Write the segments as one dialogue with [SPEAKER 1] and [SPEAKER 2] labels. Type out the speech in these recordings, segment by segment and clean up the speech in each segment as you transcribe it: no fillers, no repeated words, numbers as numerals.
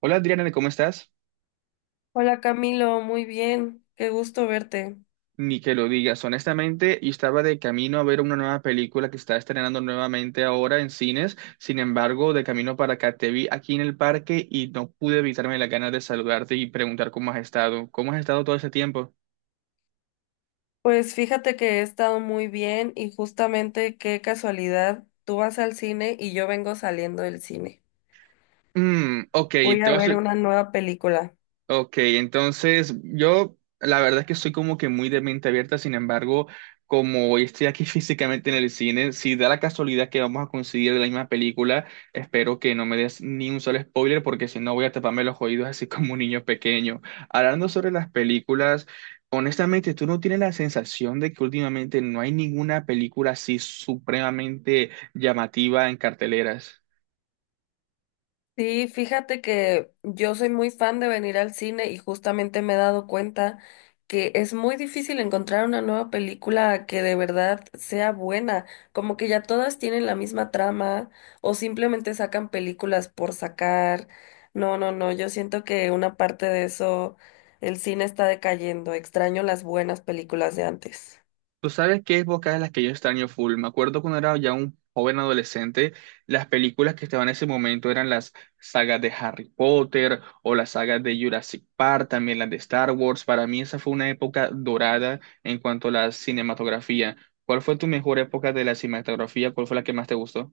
[SPEAKER 1] Hola Adriana, ¿cómo estás?
[SPEAKER 2] Hola Camilo, muy bien, qué gusto verte.
[SPEAKER 1] Ni que lo digas, honestamente, yo estaba de camino a ver una nueva película que está estrenando nuevamente ahora en cines, sin embargo, de camino para acá te vi aquí en el parque y no pude evitarme las ganas de saludarte y preguntar cómo has estado todo ese tiempo.
[SPEAKER 2] Pues fíjate que he estado muy bien y justamente qué casualidad, tú vas al cine y yo vengo saliendo del cine.
[SPEAKER 1] Mm, ok,
[SPEAKER 2] Voy
[SPEAKER 1] te
[SPEAKER 2] a
[SPEAKER 1] vas.
[SPEAKER 2] ver una nueva película.
[SPEAKER 1] Ok, entonces yo la verdad es que soy como que muy de mente abierta, sin embargo, como hoy estoy aquí físicamente en el cine, si da la casualidad que vamos a coincidir de la misma película, espero que no me des ni un solo spoiler porque si no voy a taparme los oídos así como un niño pequeño. Hablando sobre las películas, honestamente, ¿tú no tienes la sensación de que últimamente no hay ninguna película así supremamente llamativa en carteleras?
[SPEAKER 2] Sí, fíjate que yo soy muy fan de venir al cine y justamente me he dado cuenta que es muy difícil encontrar una nueva película que de verdad sea buena, como que ya todas tienen la misma trama o simplemente sacan películas por sacar. No, no, no, yo siento que una parte de eso, el cine está decayendo, extraño las buenas películas de antes.
[SPEAKER 1] Tú sabes qué épocas en las que yo extraño full. Me acuerdo cuando era ya un joven adolescente, las películas que estaban en ese momento eran las sagas de Harry Potter o las sagas de Jurassic Park, también las de Star Wars. Para mí esa fue una época dorada en cuanto a la cinematografía. ¿Cuál fue tu mejor época de la cinematografía? ¿Cuál fue la que más te gustó?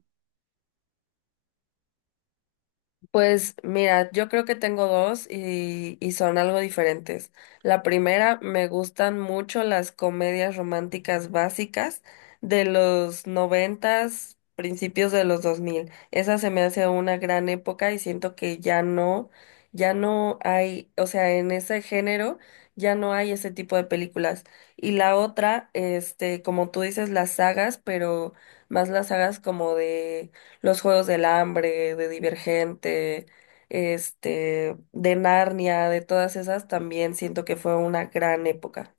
[SPEAKER 2] Pues mira, yo creo que tengo dos y son algo diferentes. La primera, me gustan mucho las comedias románticas básicas de los noventas, principios de los dos mil. Esa se me hace una gran época y siento que ya no hay, o sea, en ese género ya no hay ese tipo de películas. Y la otra, como tú dices, las sagas, pero más las sagas como de los Juegos del Hambre, de Divergente, de Narnia, de todas esas, también siento que fue una gran época.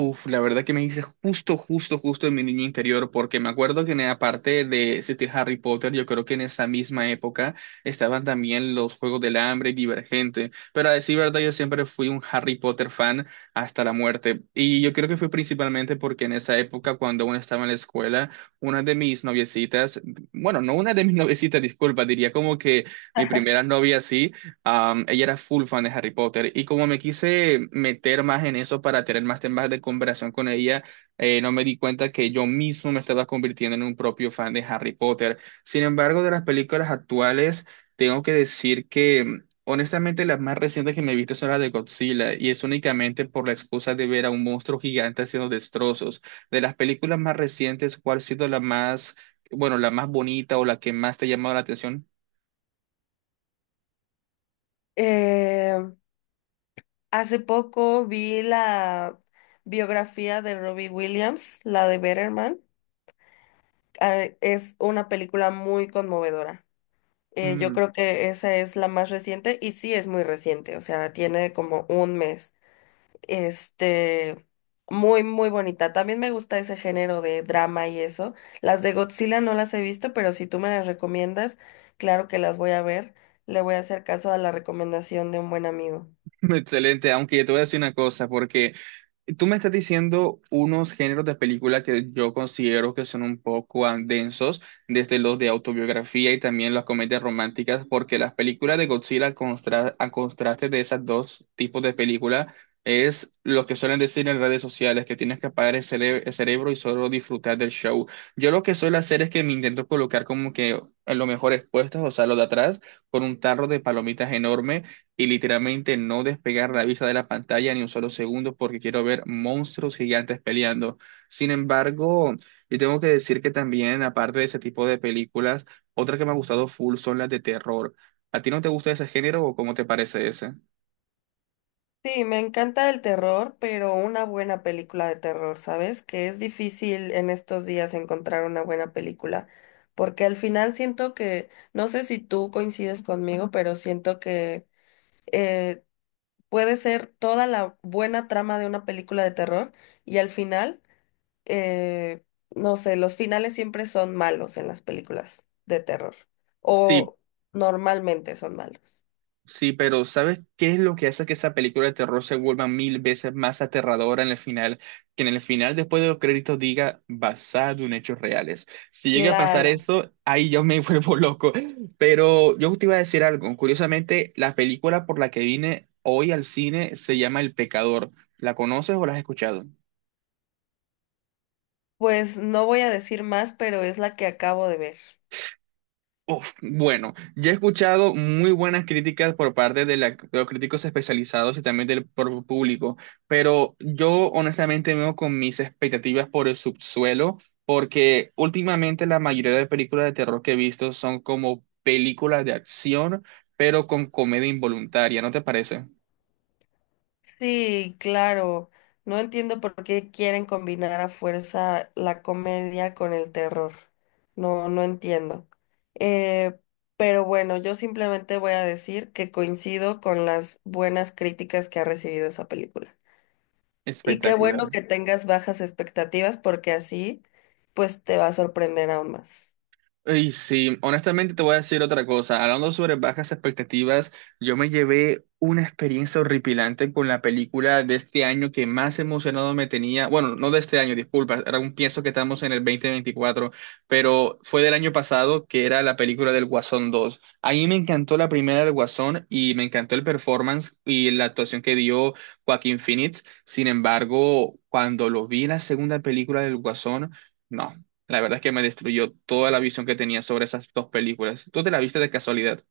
[SPEAKER 1] Uf, la verdad que me hice justo, justo, justo en mi niño interior, porque me acuerdo que aparte de existir Harry Potter, yo creo que en esa misma época estaban también los Juegos del Hambre y Divergente. Pero a decir verdad, yo siempre fui un Harry Potter fan hasta la muerte. Y yo creo que fue principalmente porque en esa época, cuando aún estaba en la escuela, una de mis noviecitas, bueno, no una de mis noviecitas, disculpa, diría como que mi primera novia sí. Ella era full fan de Harry Potter y como me quise meter más en eso para tener más temas de conversación con ella, no me di cuenta que yo mismo me estaba convirtiendo en un propio fan de Harry Potter. Sin embargo, de las películas actuales, tengo que decir que honestamente las más recientes que me he visto son las de Godzilla y es únicamente por la excusa de ver a un monstruo gigante haciendo destrozos. De las películas más recientes, ¿cuál ha sido la más, bueno, la más bonita o la que más te ha llamado la atención?
[SPEAKER 2] Eh, hace poco vi la biografía de Robbie Williams, la de Better Man. Ah, es una película muy conmovedora. Yo
[SPEAKER 1] Mm.
[SPEAKER 2] creo que esa es la más reciente y sí es muy reciente, o sea, tiene como un mes. Este, muy, muy bonita. También me gusta ese género de drama y eso. Las de Godzilla no las he visto, pero si tú me las recomiendas, claro que las voy a ver. Le voy a hacer caso a la recomendación de un buen amigo.
[SPEAKER 1] Excelente, aunque yo te voy a decir una cosa, porque tú me estás diciendo unos géneros de película que yo considero que son un poco densos, desde los de autobiografía y también las comedias románticas, porque las películas de Godzilla, a contraste de esos dos tipos de películas, es lo que suelen decir en redes sociales, que tienes que apagar el, el cerebro y solo disfrutar del show. Yo lo que suelo hacer es que me intento colocar como que en los mejores puestos, o sea, los de atrás, con un tarro de palomitas enorme y literalmente no despegar la vista de la pantalla ni un solo segundo porque quiero ver monstruos gigantes peleando. Sin embargo, yo tengo que decir que también, aparte de ese tipo de películas, otra que me ha gustado full son las de terror. ¿A ti no te gusta ese género o cómo te parece ese?
[SPEAKER 2] Sí, me encanta el terror, pero una buena película de terror, ¿sabes? Que es difícil en estos días encontrar una buena película, porque al final siento que, no sé si tú coincides conmigo, pero siento que eh, Puede ser toda la buena trama de una película de terror y al final, eh, no sé, los finales siempre son malos en las películas de terror
[SPEAKER 1] Sí.
[SPEAKER 2] o normalmente son malos.
[SPEAKER 1] Sí, pero ¿sabes qué es lo que hace que esa película de terror se vuelva mil veces más aterradora en el final? Que en el final, después de los créditos, diga basado en hechos reales. Si llega a pasar
[SPEAKER 2] Claro,
[SPEAKER 1] eso, ahí yo me vuelvo loco. Pero yo te iba a decir algo. Curiosamente, la película por la que vine hoy al cine se llama El Pecador. ¿La conoces o la has escuchado?
[SPEAKER 2] pues no voy a decir más, pero es la que acabo de ver.
[SPEAKER 1] Uf, bueno, yo he escuchado muy buenas críticas por parte de, de los críticos especializados y también del propio público, pero yo honestamente me veo con mis expectativas por el subsuelo, porque últimamente la mayoría de películas de terror que he visto son como películas de acción, pero con comedia involuntaria, ¿no te parece?
[SPEAKER 2] Sí, claro. No entiendo por qué quieren combinar a fuerza la comedia con el terror. No, no entiendo. Eh, pero bueno, yo simplemente voy a decir que coincido con las buenas críticas que ha recibido esa película. Y qué
[SPEAKER 1] Espectacular.
[SPEAKER 2] bueno que tengas bajas expectativas porque así, pues te va a sorprender aún más.
[SPEAKER 1] Y sí, honestamente te voy a decir otra cosa. Hablando sobre bajas expectativas, yo me llevé una experiencia horripilante con la película de este año que más emocionado me tenía. Bueno, no de este año, disculpa, era un pienso que estamos en el dos mil veinticuatro, pero fue del año pasado que era la película del Guasón dos. A mí me encantó la primera del Guasón y me encantó el performance y la actuación que dio Joaquín Phoenix. Sin embargo, cuando lo vi en la segunda película del Guasón, no. La verdad es que me destruyó toda la visión que tenía sobre esas dos películas. ¿Tú te la viste de casualidad?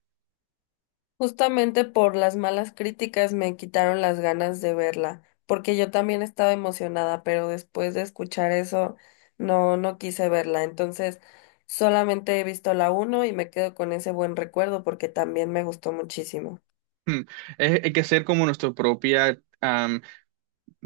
[SPEAKER 2] Justamente por las malas críticas me quitaron las ganas de verla, porque yo también estaba emocionada, pero después de escuchar eso no no quise verla. Entonces, solamente he visto la 1 y me quedo con ese buen recuerdo porque también me gustó muchísimo.
[SPEAKER 1] Hmm. Hay que ser como nuestra propia,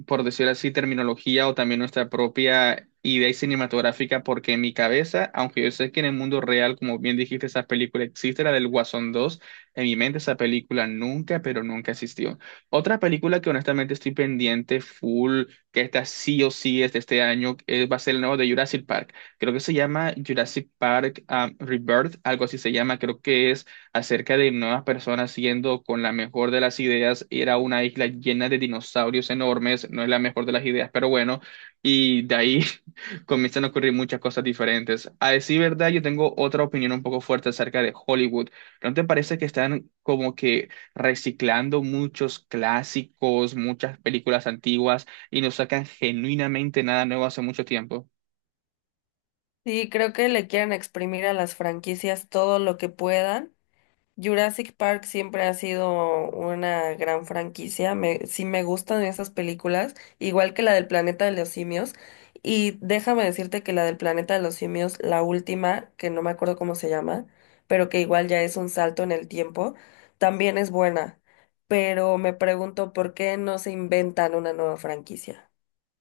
[SPEAKER 1] por decirlo así, terminología o también nuestra propia idea cinematográfica, porque en mi cabeza, aunque yo sé que en el mundo real, como bien dijiste, esa película existe, la del Guasón 2, en mi mente esa película nunca, pero nunca existió. Otra película que honestamente estoy pendiente, full, que está sí o sí es de este año, va a ser el nuevo de Jurassic Park. Creo que se llama Jurassic Park, Rebirth, algo así se llama, creo que es acerca de nuevas personas siendo con la mejor de las ideas, era una isla llena de dinosaurios enormes, no es la mejor de las ideas, pero bueno, y de ahí comienzan a ocurrir muchas cosas diferentes. A decir verdad, yo tengo otra opinión un poco fuerte acerca de Hollywood. ¿No te parece que están como que reciclando muchos clásicos, muchas películas antiguas y no sacan genuinamente nada nuevo hace mucho tiempo?
[SPEAKER 2] Sí, creo que le quieren exprimir a las franquicias todo lo que puedan. Jurassic Park siempre ha sido una gran franquicia. Sí me gustan esas películas, igual que la del Planeta de los Simios. Y déjame decirte que la del Planeta de los Simios, la última, que no me acuerdo cómo se llama, pero que igual ya es un salto en el tiempo, también es buena. Pero me pregunto por qué no se inventan una nueva franquicia.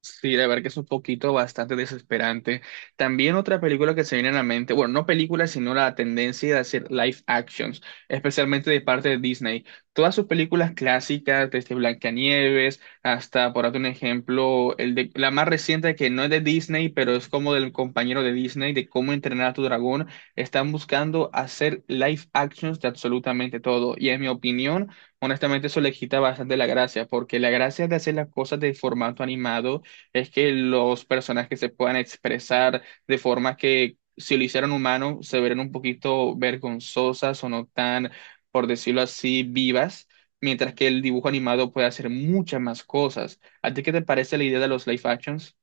[SPEAKER 1] Sí, la verdad que es un poquito bastante desesperante. También otra película que se viene a la mente, bueno, no película, sino la tendencia de hacer live actions, especialmente de parte de Disney. Todas sus películas clásicas, desde Blancanieves hasta, por darte un ejemplo, el de, la más reciente que no es de Disney, pero es como del compañero de Disney, de cómo entrenar a tu dragón, están buscando hacer live actions de absolutamente todo. Y en mi opinión, honestamente, eso le quita bastante la gracia, porque la gracia de hacer las cosas de formato animado es que los personajes se puedan expresar de formas que si lo hicieran humano se verían un poquito vergonzosas o no tan, por decirlo así, vivas, mientras que el dibujo animado puede hacer muchas más cosas. ¿A ti qué te parece la idea de los live actions?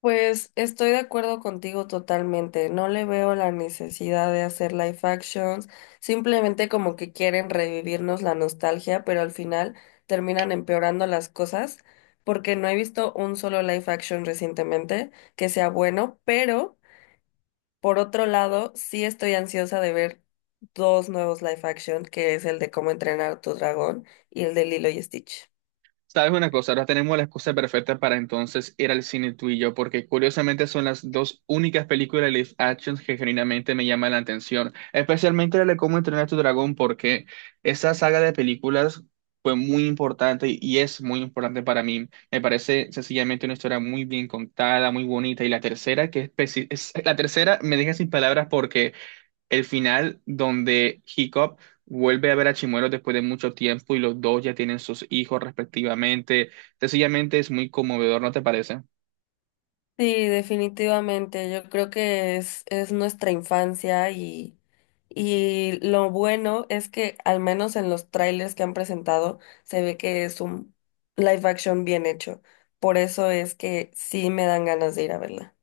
[SPEAKER 2] Pues estoy de acuerdo contigo totalmente. No le veo la necesidad de hacer live actions. Simplemente como que quieren revivirnos la nostalgia, pero al final terminan empeorando las cosas porque no he visto un solo live action recientemente que sea bueno, pero por otro lado, sí estoy ansiosa de ver dos nuevos live action, que es el de Cómo entrenar a tu dragón y el de Lilo y Stitch.
[SPEAKER 1] Sabes una cosa, ahora tenemos la excusa perfecta para entonces ir al cine tú y yo, porque curiosamente son las dos únicas películas de live action que genuinamente me llaman la atención, especialmente la de Cómo entrenar a tu dragón, porque esa saga de películas fue muy importante y es muy importante para mí. Me parece sencillamente una historia muy bien contada, muy bonita, y la tercera que es, la tercera me deja sin palabras, el final donde Hiccup vuelve a ver a Chimuelo después de mucho tiempo y los dos ya tienen sus hijos respectivamente. Sencillamente es muy conmovedor, ¿no te parece?
[SPEAKER 2] Sí, definitivamente. Yo creo que es nuestra infancia y lo bueno es que al menos en los trailers que han presentado se ve que es un live action bien hecho. Por eso es que sí me dan ganas de ir a verla.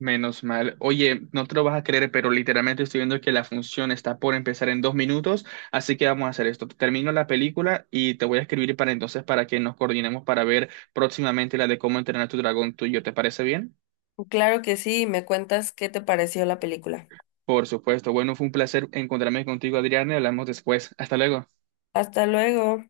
[SPEAKER 1] Menos mal. Oye, no te lo vas a creer, pero literalmente estoy viendo que la función está por empezar en dos minutos, así que vamos a hacer esto. Termino la película y te voy a escribir para entonces para que nos coordinemos para ver próximamente la de cómo entrenar a tu dragón tuyo. ¿Te parece bien?
[SPEAKER 2] Claro que sí, me cuentas qué te pareció la película.
[SPEAKER 1] Por supuesto. Bueno, fue un placer encontrarme contigo, Adriana, y hablamos después. Hasta luego.
[SPEAKER 2] Hasta luego.